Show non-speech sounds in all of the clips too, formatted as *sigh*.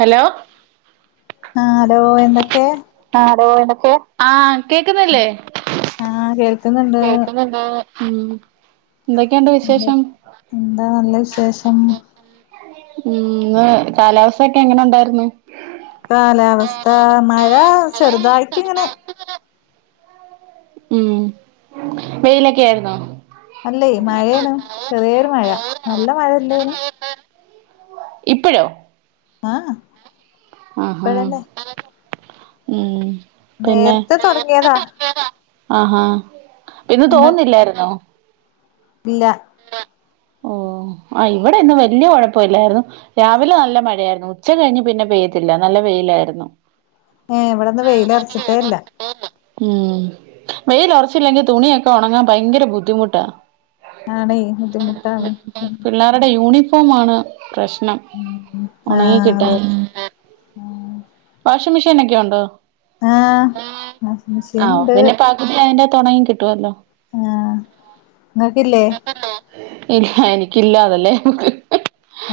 Hello ആ hello എന്തൊക്കെ ഹോ ആഹ് കേക്കുന്നില്ലേ ആ കേൾക്കുന്നുണ്ട് കേൾക്കുന്നുണ്ട് ഉം എന്തൊക്കെയുണ്ട് എന്ത വിശേഷം എന്താ നല്ല വിശേഷം മ് കാലാവസ്ഥക്കെ എങ്ങനുണ്ടായ്ർന്നു? കാലാവസ്ഥ മഴ ചെറുതായിട്ട് ഇങ്ങനെ ഉം വെയിലൊക്കെ ആണോ അല്ല മഴേനു ചെറിയൊരു മഴ നല്ല മഴ ഇല്ലേനു ഇപ്പോഴോ ആഹ ആഹഹ ഉം നേരത്തെ തുടങ്ങിയതാ ആഹഹ പിന്നെ എന്നൊക്കെ തോന്നുന്നില്ലായിുന്നോ ഇല്ല ഓ ആ് ഇവിടെയന്നും വലിയ കുഴപ്പമല്ലായിരുന്നു രാവിലെ നല്ല മഴയായിരുന്നു ഉച്ച കഴിഞ്ഞ് പിന്നെ പെയ്യത്തില്ല നല്ല വെയിലായിരുന്നു ഏ ഇവിടെന്ന് വെയില ഇറച്ചിട്ടേല്ല ഉം വെയിൽ അല്ലെങ്കിൽ തുണിയൊക്കെ ഉണങ്ങാൻ ഭയങ്കര ബുദ്ധിമുട്ടാ ആണ് പിള്ളേരുടെ യൂണിഫോം യൂണിഫോം ആണ് പ്രശ്നം ഉം ആ ഉണങ്ങി കിട്ടാൻ അതെ ആണ് മെഷീൻൊക്കെ ഉണ്ടോ ആ വാഷിങ് മെഷീൻ ആഹ് ഉണ്ട് പിന്നെ പകുതി അതിന്റെകത്ത് ഉണങ്ങി കിട്ടുമല്ലോ ആഹ നിങ്ങക്കല്ലേ ഇല്ല എനിക്കില്ല അതല്ലേ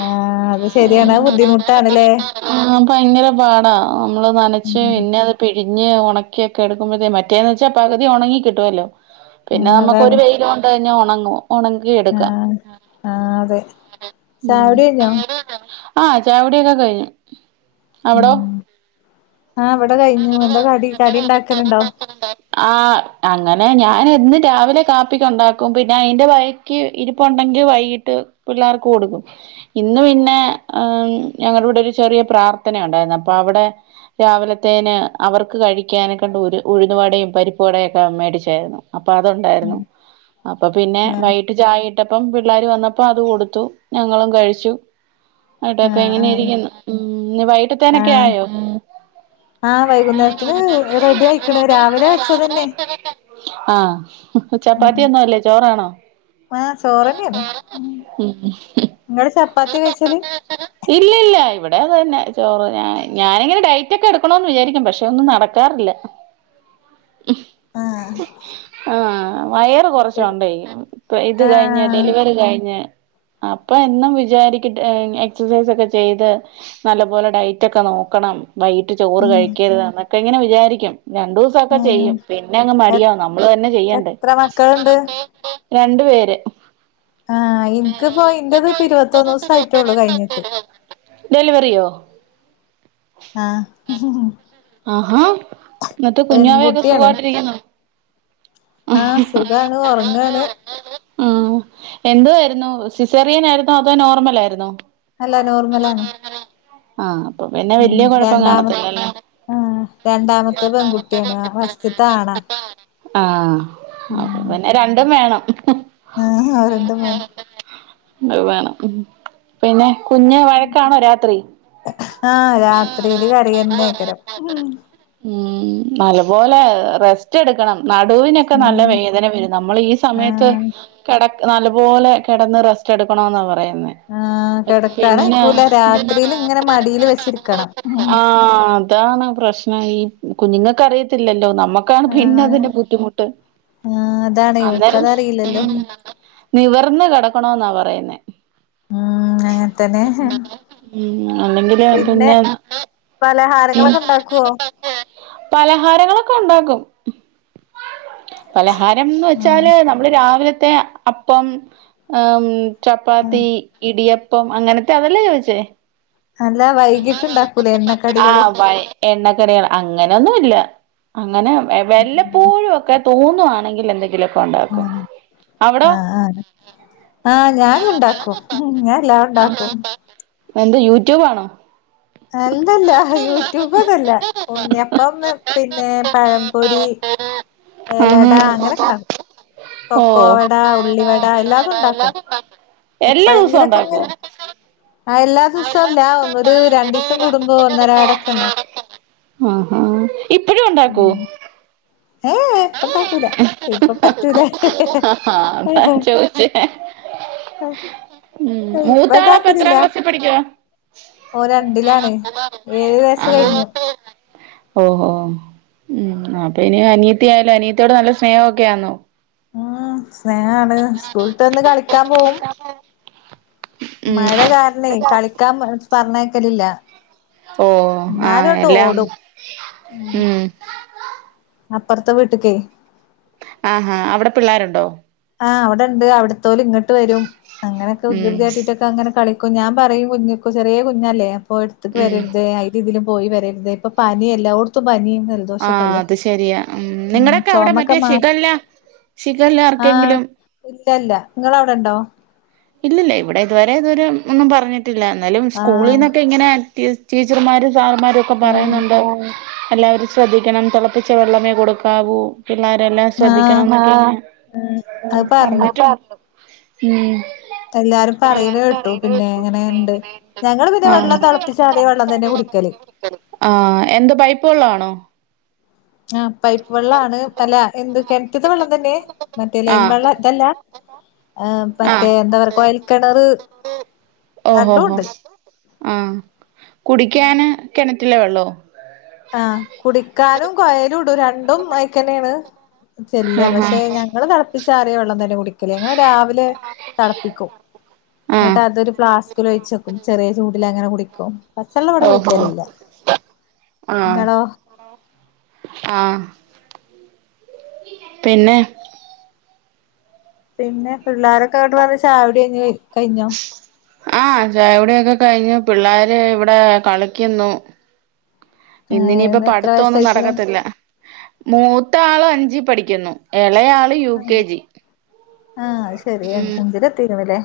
ആഹ അത് ശരിയാണ് ബുദ്ധിമുട്ടാണല്ലേ ആഹ് ഭയങ്കര പാടാ നമ്മള് നനച്ച് ഉം പിന്നെ അത് പിഴിഞ്ഞ് ഓണാക്കി *unintelligible* മറ്റേന്ന് വെച്ച പകുതി ഉണങ്ങി കിട്ടുവല്ലോ പിന്നെ ആഹ് നമ്മുക്കൊരു അതാണ് വെയിലുംണ്ട് ഒണങ്ങോ ഒണ ആഹ് ആഹ് അതെ ചായുടി *unintelligible* കഴിഞ്ഞോ ആഹ് ചായുടിയൊക്കെ കഴിഞ്ഞു അവിടോ ഉം ആ ഇവിടെ കഴിഞ്ഞു. എന്താ കടി കടി ഉണ്ടാക്കലുണ്ടോ? ആ അങ്ങനെ ഞാൻ എന്നും രാവിലെ കാപ്പിക്കൊണ്ടാക്കും പിന്നെ അയിന്റെ ബാ ക്കി ഇരിപ്പൊണ്ടെങ്കി വൈകിട്ട് പിള്ളാർക്ക് കൊടുക്കും ഇന്ന് പിന്നെ എ ഞങ്ങടിവിടെ ഒരു ചെറിയ പ്രാർത്ഥന ഒണ്ടായിരുന്നു അപ്പൊ അവിടെ രാവിലത്തേന് അവർക്ക് കഴിക്കാനെക്കൊണ്ട് ഒരു ഉഴുന്നവടേം പരിപ്പുവടേം ഒക്കെ മേടിച്ചായിരുന്നു അപ്പൊ അതുണ്ടായിരുന്നു. അപ്പൊ പിന്നെ ആഹ് വൈ വയ്യിട്ടപ്പം പിള്ളാരു വന്നപ്പ അത് കൊടുത്തു ഞങ്ങളും കഴിച്ചു ന്നിട്ടക്കെ ആഹ് ആഹ് ഇങ്ങനെരിക്കുന്നു. പിന്നെ വയ്യിട്ടത്തേനക്കെ ആഹ് ആയോ? ആഹ് വൈകുന്നേരത്തിന് റെഡി ആയിക്കണ് രാവിലെ വെച്ചതന്നെ ആ പ്പ ചപ്പാത്തിയൊന്നും അല്ലേ ചോറാണോ? ആ ചോറന്നെയാണ്. ങ്ങള് ഇല്ലില്ല ഇവിടെ- ഇവിടെ അത് തന്നെ ചോറ്, ഞാനിങ്ങനെ ഡയറ്റൊക്കെ എടുക്കണോന്ന് വിചാരിക്കും പക്ഷെ ഒന്നും നടക്കാറില്ല. ആഹ് ആ വയറ് ശരി കുറച്ചൊണ്ടേ, ഇപ്പ ഇത് കഴിഞ്ഞ്, ആഹ് ഡെലിവറി കഴിഞ്ഞ്. അപ്പ എന്നും വി വിചാരിക്കും എക്സസൈസ് ഒക്കെ ചെയ്ത് നല്ല പോലെ ഡയറ്റ് ഒക്കെ നോക്കണം. വൈകിട്ട് ചോറ് ഉം കഴിക്കരുതെന്ന്. ഒക്കെ ഇങ്ങനെ വിചാരിക്കും. രണ്ടൂസൊക്കെ ഉം ചെയ്യും പിന്നെ അങ്ങ് എത് മടിയാവും നമ്മള് തന്നെ ചെയ്യണ്ടേ. എത്ര മക്കളുണ്ട് രണ്ടു പേര്. ആ എനിക്കിപ്പോ ഇന്റേതിപ്പിരുപ ത്തൊന്നൂസം ആയിട്ടേള്ളൂ കയിഞ്ഞിട്ട്. ഡെലിവറിയോ? ആ ആആ എന്നട്ട് കുഞ്ഞാവയൊക്കെ സുഖായിട്ടിരിക്കുന്നൊ? ആ സുഖാണ് ഉറങ്ങാണ് ആ എന്തുവായിരുന്നു സിസേറിയൻ ആയിരുന്നോ അതോ നോർമൽ ആയിരുന്നോ? അല്ല നോർമലാണ്. ആ അപ്പ പിന്നെ വെല്ല്യ കൊഴപ്പം കാണത്തില്ലല്ലെ? ആ രണ്ടാമത്തെ പെങ്കുട്ടിയാണ് ഫസ്റ്റത്തെ ആണാ. ആ അപ്പ പിന്നെ രണ്ടും വേണം. ആ അവരെണ്ട പോണ് അത് വേണം പിന്നെ കുഞ്ഞ് വഴക്കാണോ രാത്രി? ആഹ് രാത്രിയില് കരിയനക്കരം ഉം ഉം നല്ലപോലെ റെസ്റ്റ് എടുക്കണം നടുവിനൊക്കെ നല്ല ഉം വേദന വരും നമ്മൾ ഈ സമയത്ത് ആഹ് കിട ന്നാലും പോലെ കിടന്ന് റസ്റ്റ് എടുക്കണന്ന് പറയാ ആഹ കിടക്കാാനക്കൂല രാത്രിയില് ഇങ്ങനെ മടില് വച്ചിരിക്കണം ഉ ആഹ് അതാണ് പ്രശ്നം ആയി കുഞ്ഞങ്ങൾക്കറിയത്തില്ലല്ലോ നമ്മ ആഹ് നമ്മുക്കാണ്പിന്നന്തിന്റെ ബുദ്ധിമുട്ട് ആഹ് അതാണ് അന്നേരം ഇവൽക്കതറിയില്ലല്ലോ നിവർന്ന് കിട നിക്കണോ ന്നാ പറയുന്നെ ഉം അങ്ങൻത്തന്നെ ഉ അല്ലെങ്കില് പിന്നെ പലഹാരങ്ങളൊക്കെ ഇണ്ടാക്കുവോ? പലഹാരങ്ങളും ക്ക ഉണ്ടാക്കും. പലഹാരംന്ന് ആഹ് വെച്ചാല് നമ്മള് രാവിലെ ത്തോ അപ്പം ഉം ആഹ് ചപ്പാത്തി ഇടിയപ്പ് പ്പം അങ്ങനത്തെ അതല്ലേ ചോദിച്ചേ അല്ല വൈകിട്ടുണ്ടാക്കൂല എണ്ണക്കടികള് ആഹ് വൈ എണ്ണക്കടികൾ അങ്ങനെൊന്നുംല്ല അങ്ങനെ വല്ലപ്പോഴും ഒക്കെ തോന്നുവാണെങ്കിൽ എന്തെങ്കിലും ആഹ് ആഹ് ആഹ് ആ ഞാൻ ഉണ്ടാക്കും ഞാൻ എല്ലാം ഉണ്ടാക്കും എന്റ യൂട്യൂബ് ആണോ അല്ലല്ല യൂട്യൂബ്ന്നുമല്ല ഉണ്ണിയപ്പം പിന്നെ പഴംപൊരി ആഹാ ഏലട അങ്ങനെയൊക്കെണ്ടാക്കും ഓ കൊക്കോവട ഉള്ളിവട എല്ലാ ടം ഉണ്ടാക്കും എല്ലാ ദിവസവും എപ്പെഴങ്കിലൊക്കെ ഉണ്ടാക്കോ അങ്ങനെ എല്ലാ ദിവസംല്ല ഒരു രണ്ടിസം കൂടുമ്പോ ഒന്നരാടൊക്കെ ഇണ്ടാക്കും ആഹാ ഇപ്പഴും ഉണ്ടാക്കോ ഏ ഏഇപ്പണ്ടാക്കൂല ഇപ്പ പറ്റൂല ആഹാ അതാ ചോദിച്ചേ ഉം ഇപ്പ മൂത്താളപ്പോ ഇണ്ടാക്കുന്നില്ല എത്രാം ക്ലാസ്സിൽ പഠിക്കുവാ ഓൻരണ്ടിലാണ് ഏഴ് വയസ് കഴിഞ്ഞു ഓ ഓ ഉം അപ്പൊ ഇനി അനി അനിത്തിയാലോ അനീത്തിനോട്നല്ല സ്നേഹമൊക്കെ ആന്നോത്തി ഉം സ്നേഹാണ് സ്കൂൾവിട്ട് വന്ന്കളിക്കാൻ പോകും *inaudible* ഉം മഴ കാരണേ കളിക്കാൻ പറഞ്ഞേക്കലില്ല ഓ ആഎല്ലാം ഓടും ഉം അപ്പറത്തെ വീട്ടിക്കേ ആ ഹാ അവിടെ പിള്ളേരുണ്ടോ ആ അവിടെണ്ടെ അവിടുത്തോലെ പോലും ഇങ്ങട്ട് വരും അങ്ങനൊക്കെ ഉം വികൃതിയാട്ടിട്ടൊക്കെ അങ്ങനെ കളി ഞാൻ പറയും കുഞ്ഞിക് ചെറിയ കുഞ്ഞല്ലേ പോയ്‌ എടുത്തിട്ടു ഉം വരരുതേ അയ് രീതിലും പോയി വരരുതേ ഇപ്പൊ പനി എല്ലാവട്ത്തും പനി ആ അത് ശരിയാ നിങ്ങടെയൊ ക്കെ അവിടെ ചൊമക്കെ മറ്റേ ഷിഖല്ല ഷിഖ ആ ഇത്തല്ല നിങ്ങടവിടുണ്ടോ ഇല്ലില്ല ഇവിടെ ഇതുവരെ ഇതു വരെ ഒന്നും പറഞ്ഞിട്ട് ട്ടില്ല എന്നാലും ആഹ് സ്കൂളീന്നൊക്കെ ഇങ്ങനെ ഈ ടീച്ചർമാരെ സാറമ്മാരൊക്കെ ആഹ് പറയുന്നുണ്ടോ എല്ലാവരും ശ്രദ്ധിക്കണം തിളപ്പിച്ച വെള്ളമേ കൊടുക്കാവൂ പിള്ളേരെല്ലാം ശ്രദ്ധിക്കണം ആഹ് എന്നൊക്ക അത് പറഞ്ഞു പറഞ്ഞിട്ടുണ്ടെ ഉം എല്ലാരും പറയുന്ന കേട്ടു പിന്നെ എങ്ങനെുണ്ട് ഞങ്ങളെ പിന്നെ ആഹ് വെള്ളം തിളപ്പിച്ചാറിയ വെള്ളം തന്നെ കുടിക്കല് ആഹ് എന്ത് പൈപ്പ് വെള്ളാണോ ആ പൈപ്പ് വെള്ളാണ് അല്ല എന്ത് കിണറ്റീത്തെ വെള്ളം തന്നെ മറ്റേ ലൈൻ ആഹ് വെള്ളം ഇതല്ല ആ മറ്റേ ആഹ് എന്താ കൊയൽകിണറു രണ്ടും ഉണ്ട് ആ കുടിയ്ക്കാനെ കിണറ്റ് കിണറ്റിലെ വെള്ളോ ആ കുടിക്കാനും കൊയലും രണ്ടും അയക്കന്നെയാണ് ചെല്ല ആഹ് പക്ഷെ ഞങ്ങളെ തിളപ്പിച്ചാറിയ വെള്ളം തന്നെ കുടിക്കല ഞങ്ങൾ രാവിലെ തെളപ്പിക്കും ആഹ് എന്നിട്ട തൊരു ഫ്ലാസ്കിലൊഴിച്ചെ ചെറിയ ചൂടിലങ്ങനെ കുടിക്കും പച്ചള്ളം ഇവിടെ ഓഹോ കുടിക്കലില്ല നിങ്ങളോ ആ പിന്നെ പിന്നെ പിള്ളോരൊക്കെ ഇങ്ങട്ടെ വന്ന് ചായ കുടി അങ്ങെ കയിഞ്ഞ് കയിഞ്ഞോ ആ ചായകുടിയൊക്കെ കയിഞ്ഞു പിള്ളരെ ഇവിടെ കളിയ്ക്കുന്നു ഇന്നിനി ഇപ്പൊ ഏഹ് എത്ര പഠിത്തൊന്നും വയസ്സായിക്ക്ണ് നടക്കത്തില്ല മൂത്ത ആളെ അഞ്ചി പഠിക്കുന്നു എ എളയാള് യു കെ ജി ആഹ് ശരി അഞ്ചില എത്തിക്ക്ണില്ലേ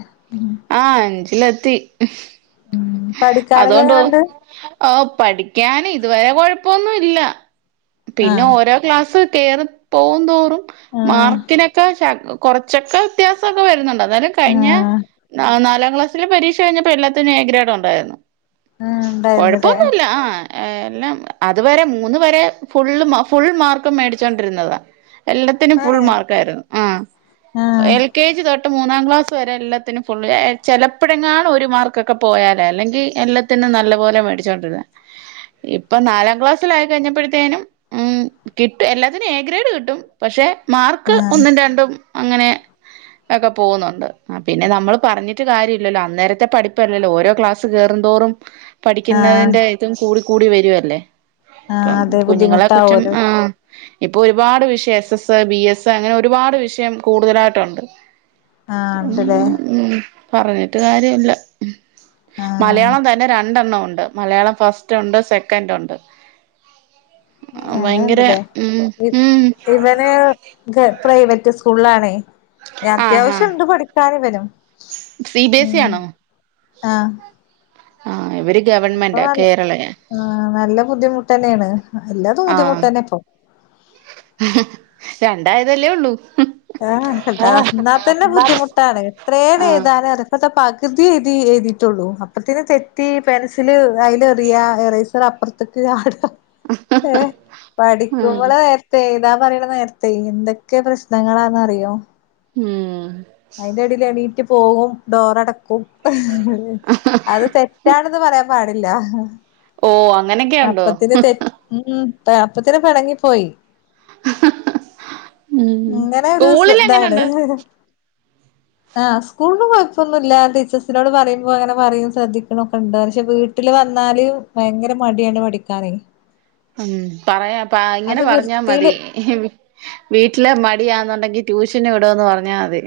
ആഹ് അഞ്ചിലത്തി ഉം പഠിക്കാനൊക്കെ അതുകൊണ്ടോ എങ്ങനെണ്ട് ആ പഠിക്കാന് ഇതുവരെ കൊഴപ്പൊന്നുല്ല പിന്നെ ആഹ് ഓരോ ക്ലാസ് കേയറി പോവു തോറും ആഹ് മാർക്കിനൊക്കെ കുറച്ചൊക്കെ വ്യത്യാസക്കെ വരുന്നുണ്ടോ എന്തലും കഴിഞ്ഞ ആഹ് ന നാല ക്ലസിൽ പരീക്ഷ കഴഞ്ഞപ്പോ എല്ലത്തിലും ഏ ഗ്രാഡോ ണ്ടായിരുന്നു ആഹ് ഇണ്ടായിരുന്നുല്ലേ കുഴപ്പൊന്നുല്ല ആ എല്ലാം അതുവരെ മൂന്ന് വരെ ഫുള് ഫുൾ മാർക്കും മേടിച്ചൊണ്ടിരുന്നതാണ് എല്ലാത്തിനും ഫുൾ ഏഹ് മാർക്കായിരുന്നു ആ ആഹ് എൽ കെ ജി തൊ മൂന്നാം ക്ലാസ് വരെല്ലത്തിനും ഫുള് ചിലപ്പോഴെങ്ങും ഒരു മാർക്കൊക്കെ പോയാൽ അല്ലെങ്കിൽ എല്ലാത്തിനും നല്ല പോോലെ മേടിച്ചൊണ്ടിരുന്ന ഇപ്പൊ നാലാം ക്ലാസ്സിലയി കഴിഞ്ഞപ്പോഴത്തേനും ഉ കിട്ടും എല്ലാത്തിനും എ ഗ്രേഡ് കിട്ടും പക്ഷെ മാർക്ക് ആഹ് ഒന്നും രണ്ടും അങ്ങനെ ഒക്കെ പോകുന്നുണ്ട് പിന്നെ നമ്മൾ പറഞ്ഞിട്ട് കാര്യല്ലല്ലോ അന്നേരത്തെ പഠിപ്പല്ലല്ലോ ഓരോ ക്ലാ കേറുന്തോറും ആഹ് പഠിക്കുന്നതിന്റെറ്റും കൂടു കൂടി വരുവല്ലേ ആഹ് അപ്പം അതെ കുഞ്ഞുങ്ങളെ കുറ്റം ബുദ്ധിമുട്ടാവോലോ ആ ഇപ്പൊ ഒരുപാട് വിഷയം എസ് എസ് ബി എസ് അങ്ങനെ ഒരുപാട് വിഷയം കൂടുതലായിട്ടുണ്ട് ആഹ് ഉ ഇണ്ട്ല്ലേ ഉ പറഞ്ഞിട്ട് കാര്യല്ല ആഹ് മലയാളം തന്നെ രണ്ടെണ്ണണം ഉ ണ്ട് മലയള ഫസ്റ്റ് ഉണ്ട് സെക്കന്റ് ഉണ്ട് ഭയങ്കര അങ്ങനെണ്ട്ല്ലേ ഉം ഉം ഇവന് പ്രൈവറ്റ് സ്കൂളാണേ ഞാൻ ആഹ് ആഹ് അത്യാവശ്യംണ്ട് പഠിക്കാനും വനും സി ബിഎസി ആണോ ആ ആ അപ്പൊ നല്ല ബുദ്ധിമുട്ടന്നെയാണ് എല്ലാതും ബുദ്ധിമുട്ട് ആഹ് തന്നെ ഇപ്പൊ രണ്ടായതല്ലേ ഉള്ളൂ ആ ആഹ് എന്നാ തന്നെ ബുദ്ധിമുട്ടാണ് എത്രോന്ന് ആഹ് എഴുതാനും ഇപ്പ തി എഴുതി എഴുതിട്ടുള്ളു അപ്പതേക് തെറ്റി പെൻസില് അയില് എറിയ ഇറൈസർ അപ്പുറത്തേക്ക് ആട *unintelligible* ഉം പറയുന്ന നേരത്തെ എന്തൊക്കെ പ്രശ്നം നങ്ങളാന്ന് അറിയോ ഉം *unintelligible* പോകും ഡോറട ക്കും അത് തെറ്റാണെന്ന് പറയാ പാടില്ല ഓ അങ്ങനൊക്കെ ഉണ്ടോ അപ്പത്തിന് തെറ്റ് ഉം അപ്പത്തിന് പിണങ്ങിപ്പോയി ഉം ഇങ്ങനെ ഒരു സ്കൂളിൽ ഇതാണ് എങ്ങനുണ്ട് ആ സ്കൂളില് കുഴപ്പമൊന്നുമില്ല. ടീച്ചേഴ്സിനോട് പറയുമ്പോ അങ്ങനെ പറയും ശ്രദ്ധിക്കണ ഒക്കെ ഇണ്ട് പക്ഷെ വീട്ടില് വന്നാല് ഭയങ്കര മടിയാണ് പഠിക്കാന് ഉം പറയാപ്പ ഇങ്ങനെ പറഞ്ഞാ മതി വൃത്തിയില് വീട്ടിലെ മ *unintelligible* ട്യൂഷന് വിടുവെന്ന് പറഞ്ഞമതി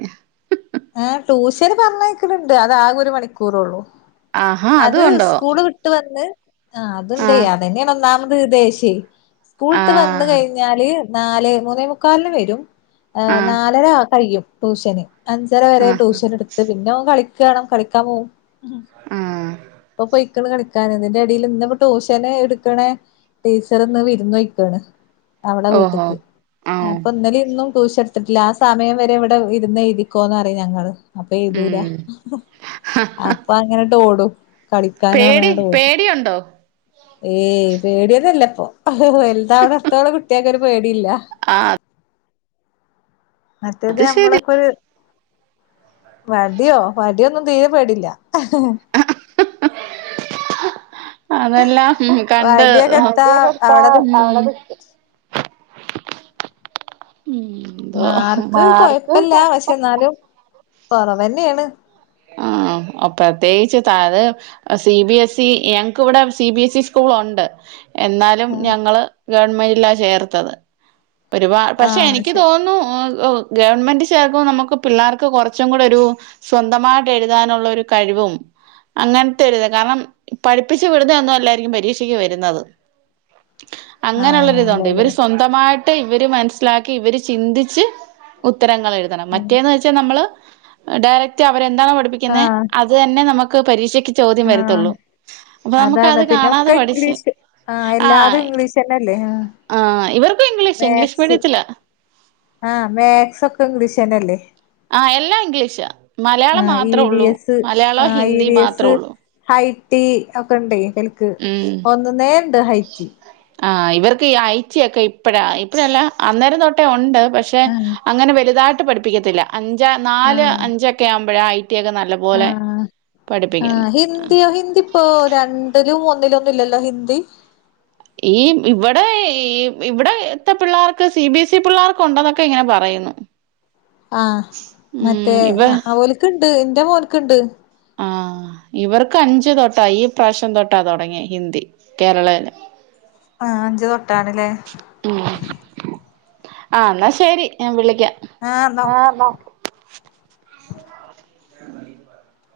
ആ ട്യൂഷന് പറഞ്ഞയിക്കാലുണ്ട് അതാകെ ഒരു മണിക്കൂറ ഉള്ളൂ ആഹാ അത് അതും ഉണ്ടോ സ്കൂള് വിട്ട് വന്ന് ആ അതുഉണ്ടേ ആഹ് അതന്നെയാ ഒന്നാ വിദേശി സ്കൂള്‌ട്ട് വന്ന് ആഹ് കഴിഞ്ഞാല് നാലെ മൂന്നേ മുക്കാലന് വരും ഏ ആഹ് നാലര കഴിയും ട്യൂഷന് അഞ്ചര വരെ ആഹ് ട്യൂഷൻ എടുത്ത് പിന്നെ ഓൻ കളിക്ക *unintelligible* ഉം ആഹ് അപ്പ പോയി *unintelligible* അവിടെ ഓഹോ വീട്ട്ക്ക് ഞാൻ ആഹ് ഇപ്പൊ ഇന്നലെം ഇന്നും ടൂഷനെ ലാ സമയം വരെ ഇവിടെ ഇരുന്നെഴുതി ക്കോന്ന് പറിയ ഞങ്ങള് അപ്പൊ എഴുതൂല ഉം അപ്പൊ അങ്ങനെട്ട് ഓടും പേടി കളിക്കാനാർഞ്ഞ്ങ്ങാണ്ട് ഓടും പേടിയൊണ്ടോ ഏയ് പേടിയതല്ലേ ഹ് ഹ് വലുതാവുന്നിടത്തോളം കുട്ടിയൊക്കെ ഒരു പേടി ഇല്ല ആഹ് മറ്റേത് അത് ശരി നമ്മളക്കൊര് വട്യോ വടിയൊന്നും തീരെ പേടില്ല ഹ്ഹ ഹ്ഹ ഹ് അതെല്ലാം കണ്ട് വടിയൊക്കെ എടുത്താ അവിടെ നിക്കും എന്തോ മാർക്ക് കൊഴപ്പല്ല പക്ഷെ ഇന്നാലും കൊറവെന്നേണ് ആഹ് പ്രത്യേകിച്ച് തത് സി ബിഎസ് ഇ ഞങ്ങ്ക്ക് ഇവടെ C B S E school ഒണ്ട് എന്നാലും ഞങ്ങള് ഗവൺമെന്റ്ലാ ചേർത്തത് പരിപാ പക്ഷെ ആഹ് എനിക്ക് ശരി തോന്ന്ന്നു ഹ് ഗവൺമെന്റ് ചേർക്ക്മ്പ നമക്ക് പിള്ളേർക്ക് കൊറച്ചും കൂടെ ഒരു സ്വന് ന്തമായിട്ട് എഴുതാനുള്ള ഒരു കഴിവും അങ്ങൻത്തെ ഒരു കാരണം പഠിപ്പിച്ചു വിടുന്ന ഒന്നും അല്ലായിരിക്കും പരീക്ഷക്ക് വെരുന്നത് ആഹ് അങ്ങനെയുള്ളരിതൊണ്ട് ഇവര് അല്ലല്ലേ സ്വന്തമായി ഇവര് മനസ്സിലാക്കി ഇവര് ചിന്തിച്ച് ഉ ഉത്തരങ്ങൾ എഴുതണം മറ്റേന്ന് വെച്ചാൽ നമ്മള് ഡയറക് ക്ട് അവരെ എന്താണൊ പഠിപ്പിക്കുന്നെ ആഹ് അത് തന്നെ നമു ക്ക് പരീക്ഷയ് ചോദ്യം ആഹ് വരുത്തുള്ളൂ അപ്പൊ നമുക്ക് അതാണ് അത് പിന്നെ കാണാതെ ഒക്കെ പഠിച്ച് ഇംഗ്ലീഷ് ആഹ് ആ എല്ലാതും ഇംഗ്ലീഷന്നല്ലേ ആഹ് ആ ഇവർക്കും ഇംഗ്ലീഷ് ഇംഗ്ലീഷ് മാത്സ് മീഡിയത്തിലാ ആഹ് മാത്സ് ഒക്കെ ഇംഗ്ലീഷന്നല്ലേ ആ എല്ലാം ഇംഗ്ലീഷാ മലയാളം ആഹ് ഇ മാത്രേ വി ഒള്ളൂ എസ് മലയാളം ഹിന്ദി മാത്രേ ഒള്ളു ടി അയ്ഒക്കെ ഇണ്ട് ഒൽക്ക് ഒന്ന് നേണ്ട് ഹൈറ്റി ആ ഇവർക്ക് ഈ ഐ റ്റിയൊക്കെ ഇപ്പഴാ ഇപ്പഴല്ല അന്നേരം തൊട്ടേ ഉണ്ട് പക്ഷെ ആഹ് അങ്ങനെ വലുതായി പഠിപ്പിക്കത്തില്ല അഞ്ച നാല് അഞ്ചൊക്കെ ആവുമ്പം *unintelligible* ആ ആ ആ ഹിന്ദിയോ ഹിന്ദിപ്പൊ രണ്ടില് മൂ ന്നിലൊന്നും ഇല്ലല്ലോ ഹിന്ദി ഈ ഇവിടെ ഇവിടെത്തെ പിള്ളേർക്ക് സി ബി എസ് ഇ പിള്ളേർക്ക് ഉണ്ടെന്നൊക്കെ ഇങ്ങനെ പറയുന്നു ആ ഉം മറ്റേ ഇവ അവലക്ക് ഉണ്ട് എന്റെ മോൾക്കുണ്ട് ആ ഇവർക്ക് അഞ്ച് തൊട്ടാ ഈ പ്രാവശ്യം തൊട്ടാ തുടങ്ങിയെ ഹിന്ദി കേരളേലേ ആ അഞ്ച് തൊട്ടാണല്ലേ ഉം ആ എന്നാ ശരി ഞാൻ വിളി ആഹ് ഇന്നാ ഓക്കെ ക്കാം ആ *unintelligible*